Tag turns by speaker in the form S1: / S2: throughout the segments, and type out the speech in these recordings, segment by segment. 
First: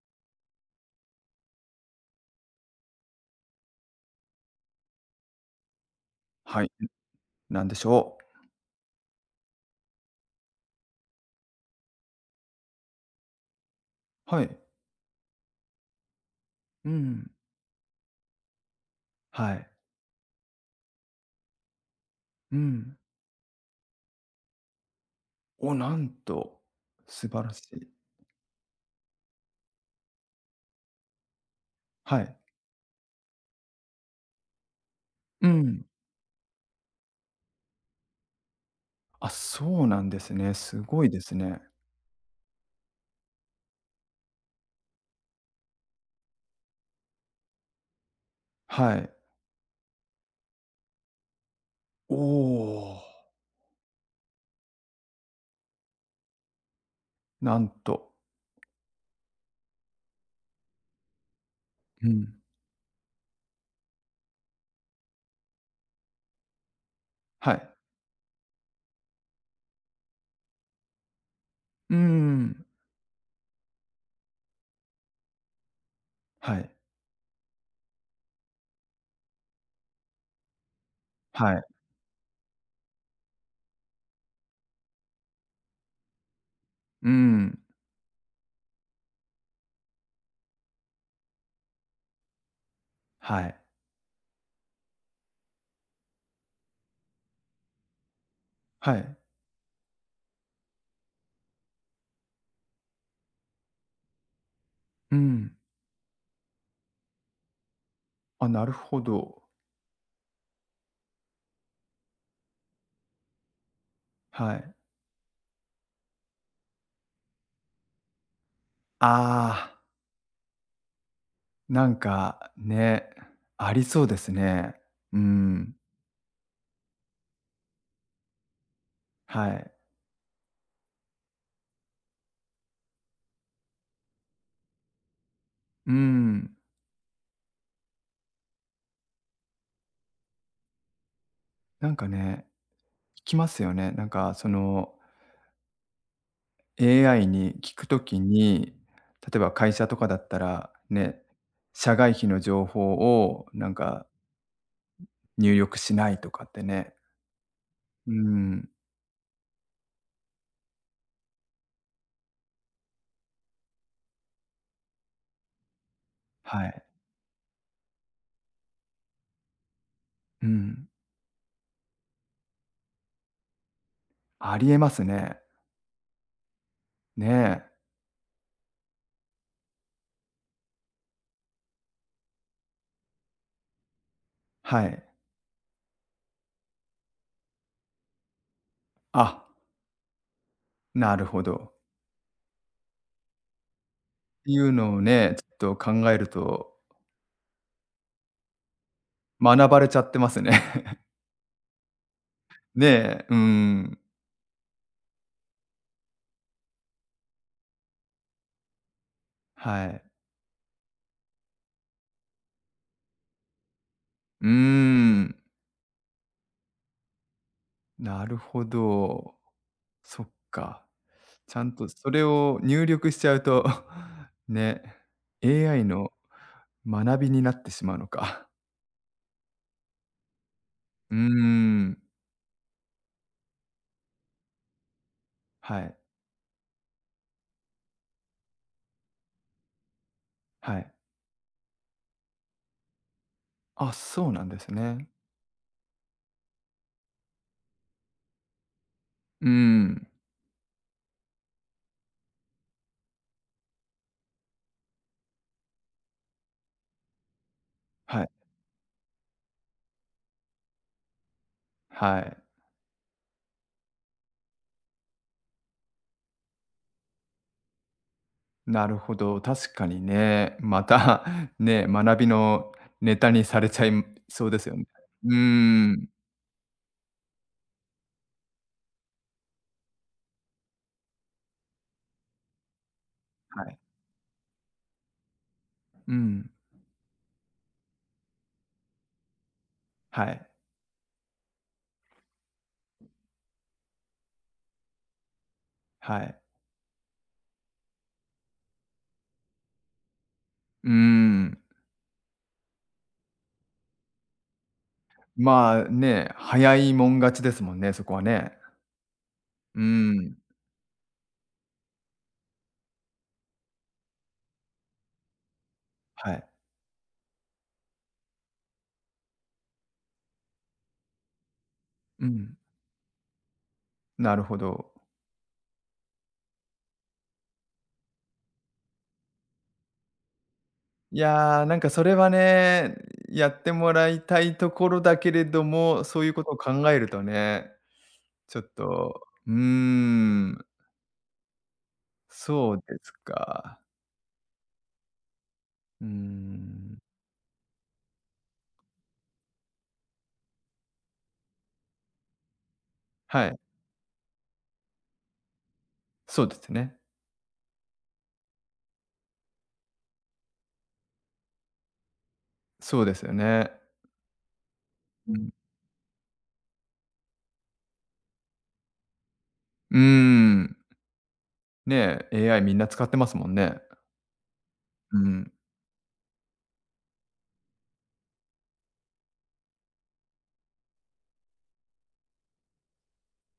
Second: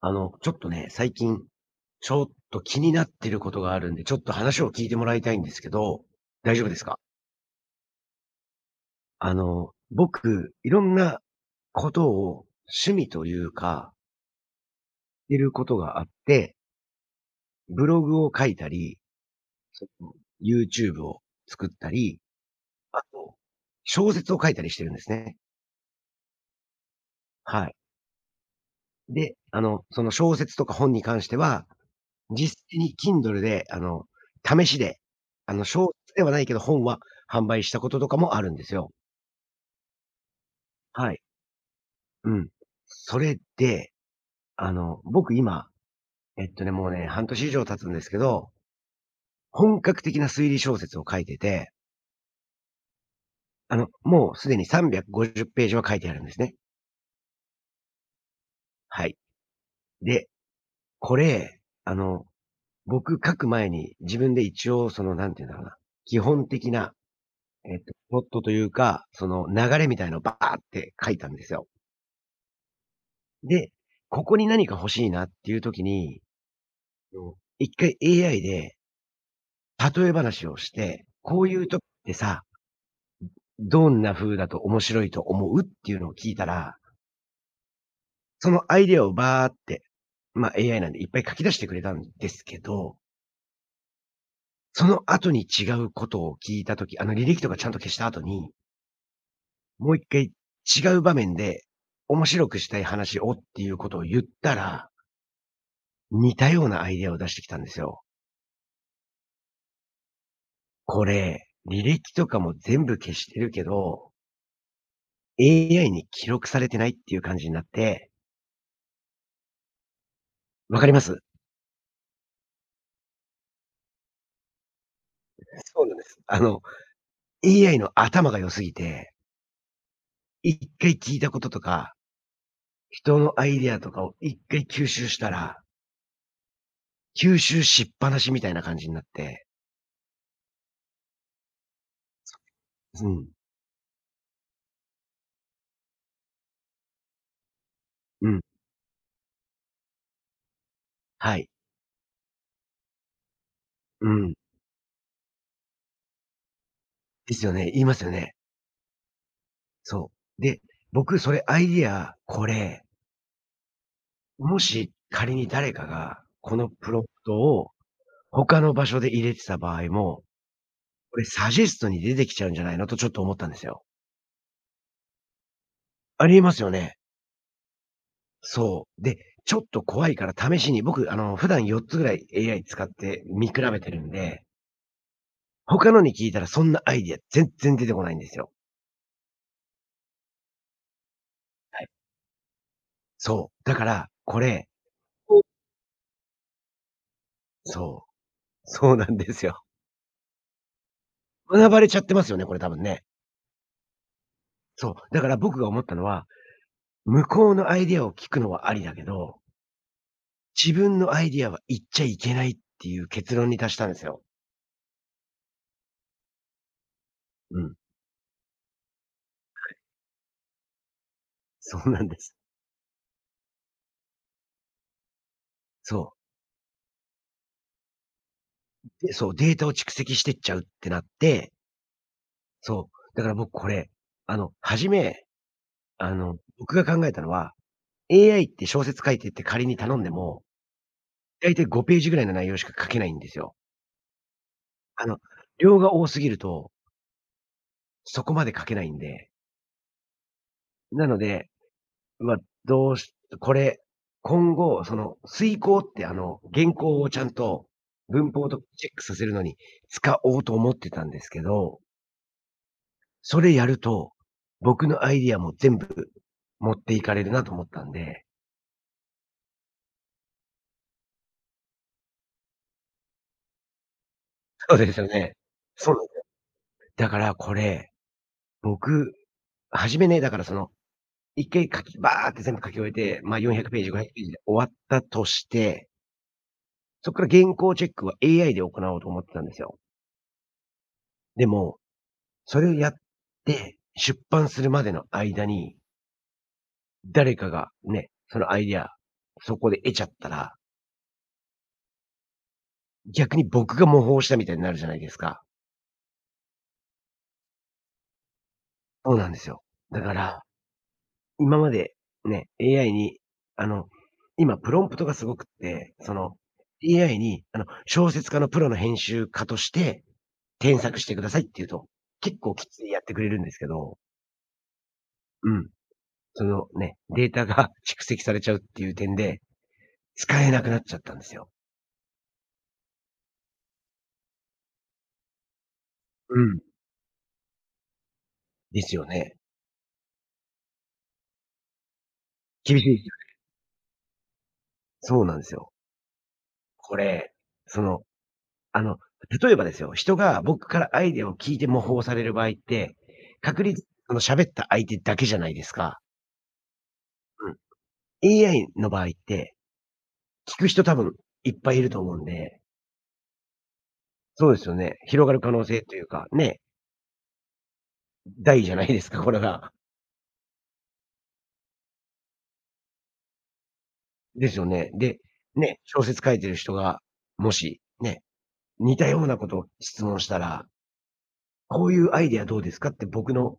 S1: ちょっとね、最近、ちょっと気になってることがあるんで、ちょっと話を聞いてもらいたいんですけど、大
S2: は
S1: 丈夫
S2: い、
S1: ですか？
S2: なんでしょう。
S1: 僕、いろんなことを趣味というか、
S2: はい。
S1: いることがあって、
S2: うん。
S1: ブログを書いたり、
S2: はい。
S1: その、YouTube を作ったり、
S2: うん。
S1: あと、小説を書いたりしてるんですね。
S2: お、なんと、素晴らし
S1: はい。
S2: い。
S1: で、その小説とか本に関しては、
S2: はい。
S1: 実際に Kindle で、試しで、
S2: うん。
S1: 小説ではないけど、本は販売したこととかもあるんですよ。
S2: あ、そうなんですね。すごい
S1: は
S2: で
S1: い。
S2: すね。
S1: うん。それで、僕今、もうね、半年以上経つんですけど、
S2: はい。
S1: 本格的な推理小説を書いてて、
S2: おお、
S1: もうすでに350ページは書いてあるんですね。
S2: なんと。
S1: はい。で、これ、あ
S2: う
S1: の、
S2: ん。
S1: 僕書く前に自分で一応その、なんて言うんだろうな、基本的な、
S2: はい。
S1: プロットというか、その流れみたいのをバーって書いたんですよ。
S2: うん。
S1: で、ここに何か欲しいなっていう時に、
S2: はい。
S1: うん一回 AI で例え話をして、こう
S2: は
S1: い
S2: い。
S1: う時ってさ、どんな風だと面白いと思うっていうのを聞いたら、
S2: うーん。
S1: そのアイデアをバーって、AI なんでいっぱい書き出してくれたんですけど、
S2: はい。
S1: その後に違うことを聞いた時、あの履歴とかちゃんと消した後に、
S2: はい。
S1: もう一回違う場面で、面白くしたい話をっていうことを言ったら、
S2: うん。
S1: 似たようなアイデアを出してきたんですよ。
S2: あ、なるほど。
S1: これ、履歴とかも全部消してるけど、
S2: はい。
S1: AI に記録されてないっていう感じになって、
S2: ああ、
S1: わかります？
S2: なんか、ね、ありそうですね。うーん。
S1: そうなんです。AI の頭が良すぎて、
S2: はい。
S1: 一回聞いたこととか、人のアイデアとかを一回吸収したら、
S2: うーん。
S1: 吸収しっぱなしみたいな感じになって。
S2: なんかね、
S1: うん、
S2: きますよね。なんかその AI に聞くとき
S1: うん、
S2: に、例えば会社とかだったら、ね、
S1: はい、
S2: 社外費の情報をなんか
S1: うん。
S2: 入力しないとかってね。
S1: ですよね、言いますよ
S2: う
S1: ね。
S2: ん。
S1: そう。で、僕それアイディア、これ、もし仮に誰かがこ
S2: は
S1: の
S2: い。
S1: プロンプトを他の場所で入れてた場合も、
S2: うん。
S1: これサジェストに出てきちゃうんじゃないのとちょっと思ったんですよ。
S2: ありえますね。
S1: ありえますよね。
S2: ねえ。
S1: そう。で、ちょっと怖いから試しに、僕、普段4つぐらい AI 使って見比べてるんで、
S2: はい。
S1: 他のに聞いたらそんなアイディア全然出てこないんですよ。
S2: あ、なるほど。
S1: はい。そう。だから、こ
S2: ってい
S1: れ
S2: うのをね、ちょっと考えると、
S1: そう。そうなんですよ。
S2: 学ばれちゃってますね。
S1: 学ばれちゃってますよね、これ多 分
S2: ね
S1: ね。
S2: え、うん。
S1: そう。だから僕が思ったのは、向こうのアイディアを聞くのはありだけど、
S2: はい。
S1: 自分のアイディアは言っちゃいけないっていう結論に達したんですよ。
S2: うーん。
S1: うん、
S2: なるほど。そっか。ちゃん
S1: そ
S2: と
S1: うなん
S2: そ
S1: で
S2: れ
S1: す。
S2: を入力しちゃうと ね、AI の
S1: そ
S2: 学びになってしまうのか。
S1: う。で、そう、データを蓄積してっちゃうってなっ
S2: うー
S1: て、
S2: ん。
S1: そう、だから僕これ、初め、
S2: はい。
S1: 僕が考えたのは、AI って小説書いてって仮に頼んでも、
S2: はい。
S1: だいたい5ページぐらいの内容しか書けないんですよ。
S2: あ、そうなんです
S1: あ
S2: ね。
S1: の、量が多すぎると、そこまで書けないんで。
S2: うーん。
S1: なので、まあ、どうしこれ、今後、その、推敲って原稿をちゃんと
S2: はい。
S1: 文法とチェックさせるのに使おうと思ってたんですけど、
S2: はい。
S1: それやると、僕のアイディアも全部持っていかれるなと思ったんで。
S2: なるほど。確かにね、また ね、学びのネタにされちゃいそうですよ
S1: そう
S2: ね。
S1: ですよね。
S2: うー
S1: そうなん
S2: ん。
S1: です。だからこれ、僕、初めね、だからその、一回バーって全部書き終えて、まあ、
S2: は
S1: 400
S2: い。
S1: ページ、500ページで終わったとして、
S2: うん。
S1: そっから原稿チェックは AI で行おうと思ってたんですよ。
S2: はい。
S1: でも、それをやって、出版するまでの間に、
S2: はい。
S1: 誰かがね、そのアイディア、そこで得ちゃったら、
S2: うーん。
S1: 逆に僕が模倣したみたいになるじゃないですか。
S2: まあ、ね、早いもん勝ちですもんね、そこはね。
S1: そうなんですよ。
S2: うー
S1: だか
S2: ん。
S1: ら今までね、AI に、あの、今プロンプトがすごくって、
S2: はい。
S1: AI に、小説家のプロの編集家として添削してくださいって言うと、
S2: う
S1: 結構
S2: ん。
S1: きついやってくれるんですけど、
S2: なるほど。
S1: うん、そのね、データが 蓄積されちゃうっていう点で、使えなくなっちゃった
S2: い
S1: んですよ。
S2: や、なんかそれはね、やってもらいたいところだけれども、そういう
S1: う
S2: ことを
S1: ん。
S2: 考えるとね、ちょっ
S1: ですよ
S2: と、
S1: ね。
S2: うーん、そ
S1: 厳
S2: う
S1: し
S2: で
S1: いです
S2: す
S1: よ。
S2: か。
S1: そうなんですよ。
S2: うー
S1: こ
S2: ん。
S1: れ、その、あの、例えばですよ、人が僕からアイデアを聞いて模倣される場合って、
S2: はい、
S1: 確率、あの喋った相手だけじゃないですか。
S2: そうですね。
S1: うん。AI の場合って、聞く人多分いっぱいいると思うんで、
S2: そうですよね。
S1: そうですよね。広
S2: う
S1: がる
S2: ん。
S1: 可能性というか、ね、大じゃないですか、これが。
S2: うーん。ねえ、AI みんな使ってますもんね。
S1: ですよね。
S2: う
S1: で、
S2: ん。
S1: ね、小説書いてる人が、もし、ね、似たようなことを質問したら、こういうアイディアどうですかって僕の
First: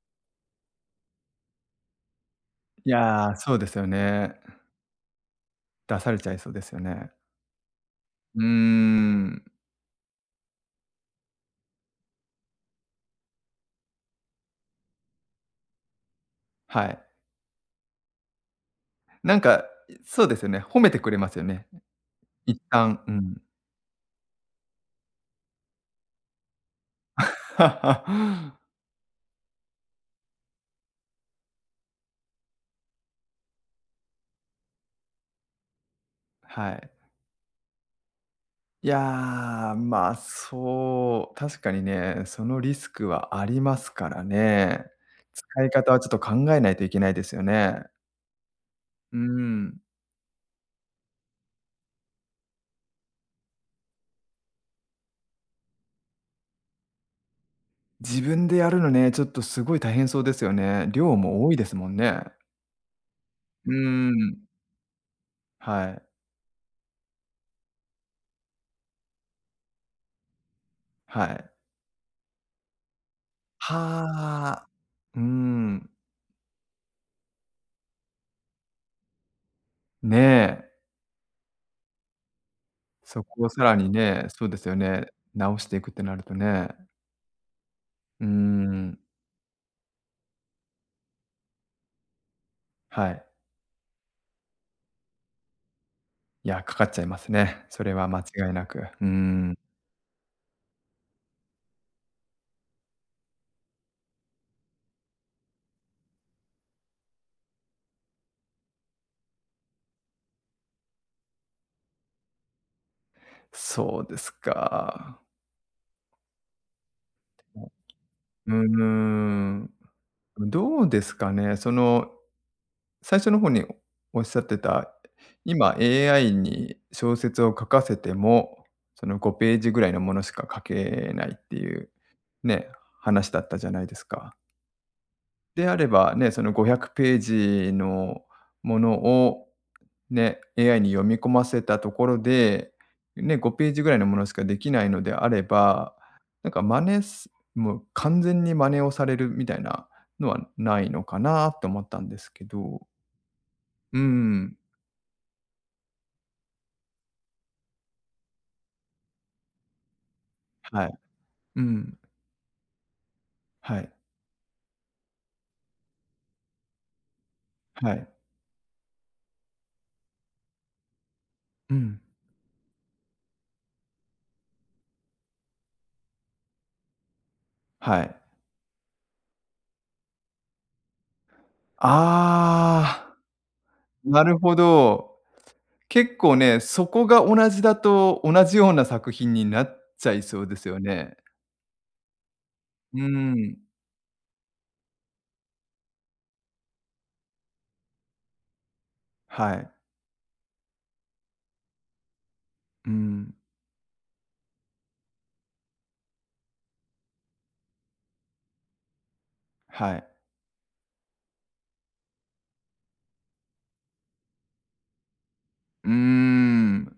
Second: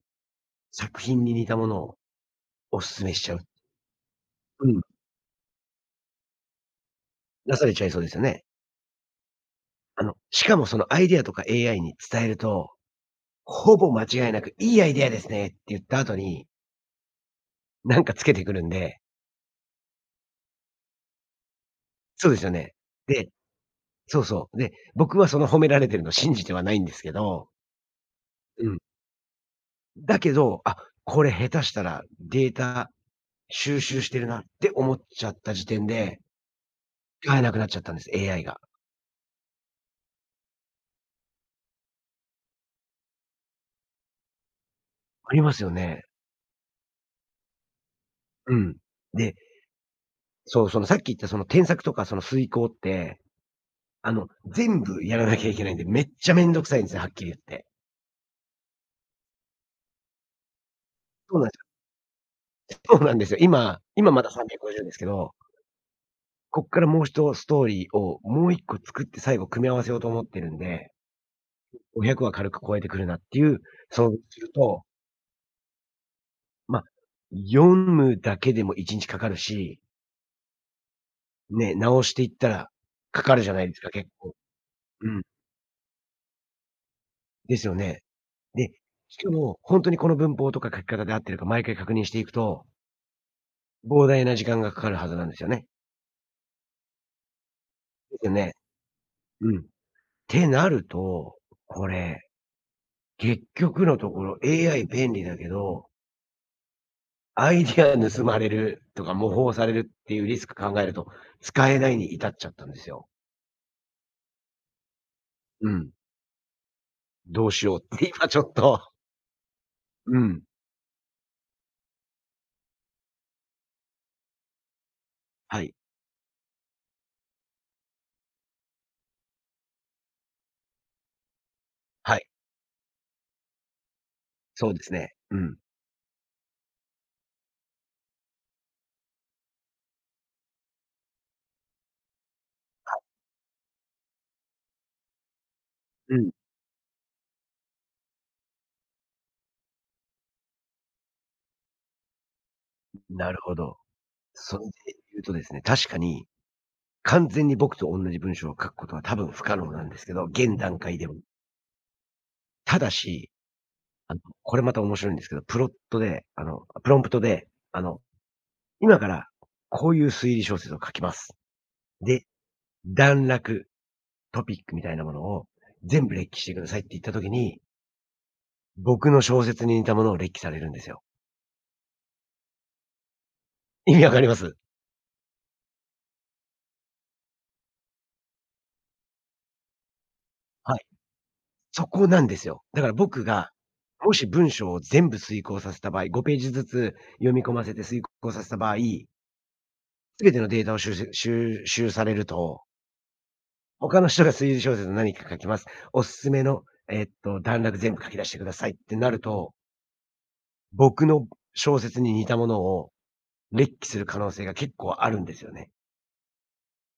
S1: 作品に似たものをお
S2: い
S1: 勧めしち
S2: や、
S1: ゃう。
S2: そうですよね。
S1: うん。
S2: 出されちゃいそうですよね。
S1: 出されちゃいそうですよ
S2: うー
S1: ね。
S2: ん、
S1: しかもそのアイディアとか AI に伝えると、ほぼ間違いなく、いいアイディアですねって言った後に、
S2: はい。
S1: なんかつけてくるんで。
S2: なんか、そうですよね、褒めてくれますよね。
S1: そうですよ
S2: 一
S1: ね。
S2: 旦、う
S1: で
S2: ん。
S1: そうそう。で、僕はその褒められてるのを信じてはないんですけど、うん。だけど、あ、これ下手したらデータ収集してるなって思っちゃった時点で、
S2: はい。
S1: 使えなくなっちゃったんです、AI が。
S2: いやー、まあ、そう、確かにね、そのリスクはありますからね。
S1: あります
S2: 使い
S1: よ
S2: 方は
S1: ね。
S2: ちょっと考えないといけないですよね。
S1: うん。
S2: う
S1: で、
S2: ん。
S1: そう、そのさっき言ったその添削とかその遂行って、全部やらなきゃいけないんで、めっちゃめんどくさいんですよ、はっきり言って。
S2: 自分でやるのね、ちょっとすごい大変そうですよね。量
S1: そう
S2: も
S1: なんで
S2: 多い
S1: す
S2: で
S1: よ。
S2: すもんね。
S1: そうなんですよ。
S2: う
S1: 今
S2: ー
S1: 今まだ
S2: ん、
S1: 350ですけど、
S2: はい、
S1: こっからもう1ストーリーをもう1個作って最後組み合わせようと思ってるんで、
S2: はい。
S1: 500は軽く超えてくるなっていう。
S2: は
S1: そうする
S2: あ。
S1: と、
S2: うーん、
S1: ま、読むだけでも1日かかるし、
S2: ねえ。
S1: ね、直していったら
S2: そ
S1: かかる
S2: こを
S1: じゃな
S2: さ
S1: い
S2: ら
S1: です
S2: に
S1: か、結
S2: ね、
S1: 構。
S2: そうですよね、
S1: うん。
S2: 直していくってなるとね、
S1: ですよね。
S2: うー
S1: で、
S2: ん、
S1: しかも、ほんとにこの文法とか書き方で合ってるか毎回確認していくと、
S2: はい。
S1: 膨大な時間がかかるはずなんですよね。
S2: いや、かかっちゃいますね。それは
S1: で
S2: 間
S1: すよ
S2: 違い
S1: ね。
S2: なく。うー
S1: う
S2: ん、
S1: ん。ってなると、これ、結局のところ AI 便利だけどアイディア盗まれるとか、模倣されるっていうリスク考えると、使えないに至っちゃったんですよ。
S2: そうですか。
S1: うん。どうしようって今ちょ
S2: うー
S1: っと、
S2: ん、
S1: うん。
S2: どうですかね、その、最初の方におっしゃってた、
S1: は
S2: 今
S1: い。
S2: AI に小説を書かせても、その5ページぐらいのものしか書けないっていう、
S1: はい。
S2: ね、話だったじゃないですか。
S1: そうですね。うん。
S2: であればね、その500ページのものをね、AI に読み込ませたところで、ね、5ページぐらいのものしかできないのであれば、
S1: うん。
S2: なんか真似すもう完全に真似をされるみたいなのはないのかなと思ったんですけど。
S1: なるほど。
S2: うん。
S1: それで言うとですね、確かに、完全に僕と同じ文章を書くことは多分不可能なんですけど、現段
S2: は
S1: 階
S2: い。
S1: でも。
S2: うん。
S1: ただし、
S2: はい、
S1: これまた面白いんですけど、プロンプトで、
S2: はい。
S1: 今からこういう推理小説を書きます。
S2: うん。
S1: で、段落トピックみたいなものを全部列記してくださいって言った時に、
S2: はい。
S1: 僕の小説に似たものを列記されるんですよ。
S2: ああ、
S1: 意味わか
S2: な
S1: りま
S2: るほ
S1: す？
S2: ど。結構ね、そこが同じだと、同じような作品になっちゃいそうです
S1: は
S2: よ
S1: い。
S2: ね。
S1: そこなんですよ。だから
S2: うー
S1: 僕が、
S2: ん、
S1: もし文章を全部遂行させた場合、5ページずつ読み込ませて遂行させた場合、全
S2: はい、
S1: てのデータを収集されると、
S2: うん、
S1: 他の人が推理小説何か書きます。おすすめの、段落全部書き出してくださいってなると、
S2: はい。
S1: 僕の小説に似たものを列記する可能性が結構あるんですよね。
S2: うーん。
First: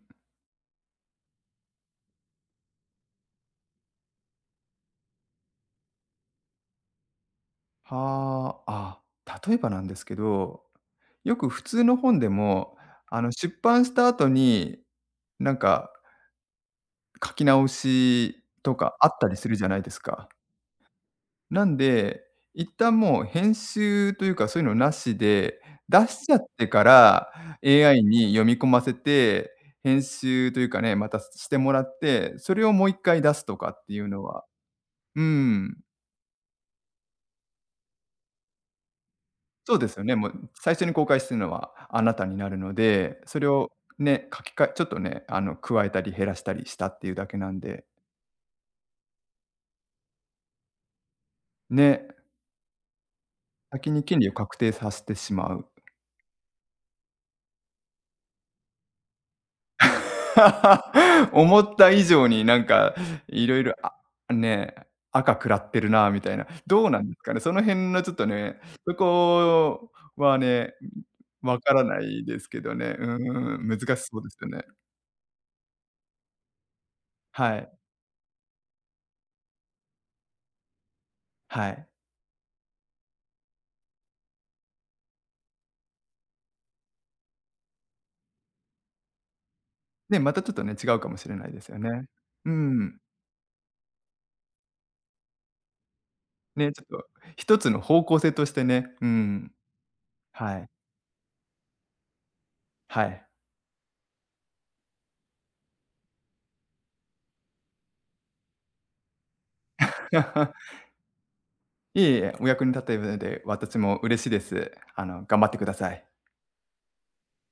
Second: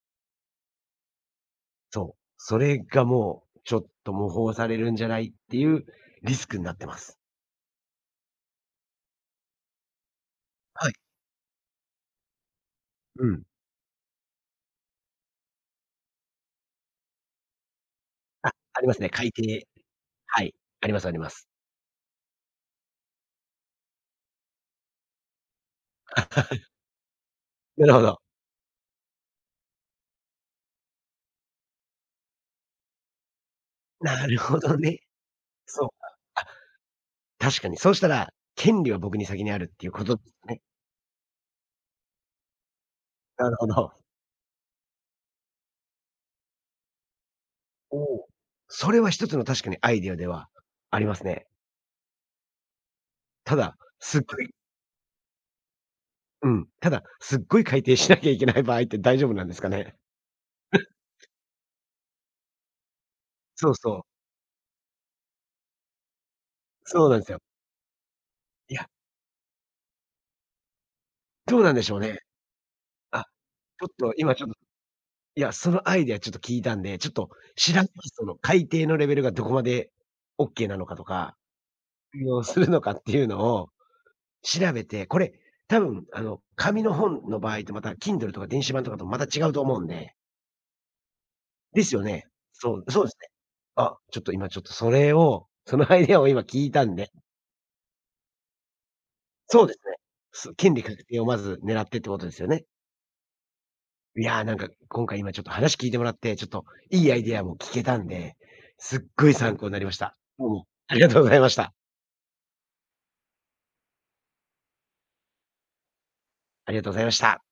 S1: そう。それがもう、ちょっと模倣されるんじゃないっていうリスクになってます。
S2: はあ、あ、例えばなんですけど、
S1: はい。
S2: よく普通の本でも、
S1: うん。
S2: 出版した後に、なんか書き直しと
S1: ありま
S2: か
S1: す
S2: あ
S1: ね、
S2: った
S1: 改
S2: りする
S1: 訂。
S2: じゃないですか。
S1: はい。ありますあります。
S2: なんで、一旦もう編集というか、そういうのなしで、出しちゃってから
S1: なるほ
S2: AI
S1: ど。
S2: に読み込ませて、編集というかね、またしてもらって、それをもう一回出すとかっていうの
S1: なる
S2: は
S1: ほどね。
S2: うん、
S1: そう、あ、確かに。そうしたら、権利は僕に先にあるっ
S2: そう
S1: て
S2: で
S1: いう
S2: すよ
S1: こ
S2: ね。
S1: とで
S2: も
S1: す
S2: う
S1: ね。
S2: 最初に公開するのはあなたになるので、それ
S1: なるほ
S2: を
S1: ど。
S2: ね、書きかえちょっとね、加えたり減らしたりしたっていうだけなんで、
S1: おお。それは一つの確かにアイデアではありますね。
S2: ね、
S1: ただ、
S2: 先に権
S1: すっ
S2: 利を
S1: ごい
S2: 確定させてしまう。
S1: うん。ただ、すっごい改訂しなきゃいけない場合って大丈夫なんですかね？
S2: 思った以上になんかいろい
S1: そ
S2: ろ
S1: う
S2: あ、
S1: そう。
S2: ね、赤くらってるなみたいな。どうな
S1: そ
S2: ん
S1: う
S2: です
S1: なんです
S2: かね、
S1: よ。
S2: その辺のちょっとね、
S1: いや、
S2: そこはね、わ
S1: どうな
S2: か
S1: ん
S2: ら
S1: でしょ
S2: な
S1: うね。
S2: いですけどね。
S1: あ、
S2: うん、難
S1: ちょっ
S2: し
S1: と
S2: そうで
S1: 今
S2: す
S1: ちょ
S2: よ
S1: っ
S2: ね。
S1: いや、そのアイデアちょっと聞いたんで、ちょっと
S2: はい、
S1: 知らない、その改定のレベルがどこまでオッケーなのかとか、
S2: はい。
S1: 通用するのかっていうのを調べて、これ、多分、紙の本の場合とまた Kindle とか電子版とかとまた違うと思うんで。
S2: ね、またちょっとね、違うかもしれないですよ
S1: で
S2: ね。
S1: すよね？
S2: う
S1: そう、
S2: ん。
S1: そうですね。あ、ちょっと今ちょっとそれを、そのアイデアを今聞
S2: ね、
S1: い
S2: ちょっ
S1: たん
S2: と
S1: で。
S2: 一つの方向性としてね、うん、
S1: そうですね。
S2: はい、
S1: 権利確定をまず狙ってってことですよね？
S2: はい。
S1: いやー、なんか今回今ちょっと話聞いてもらって、ちょっといいアイデアも聞けたんで、すっごい参考になりました。どうも ありがとうございました。
S2: いえいえ、お役に立てるので、私も嬉しいです。頑張ってください。
S1: ありがとうございました。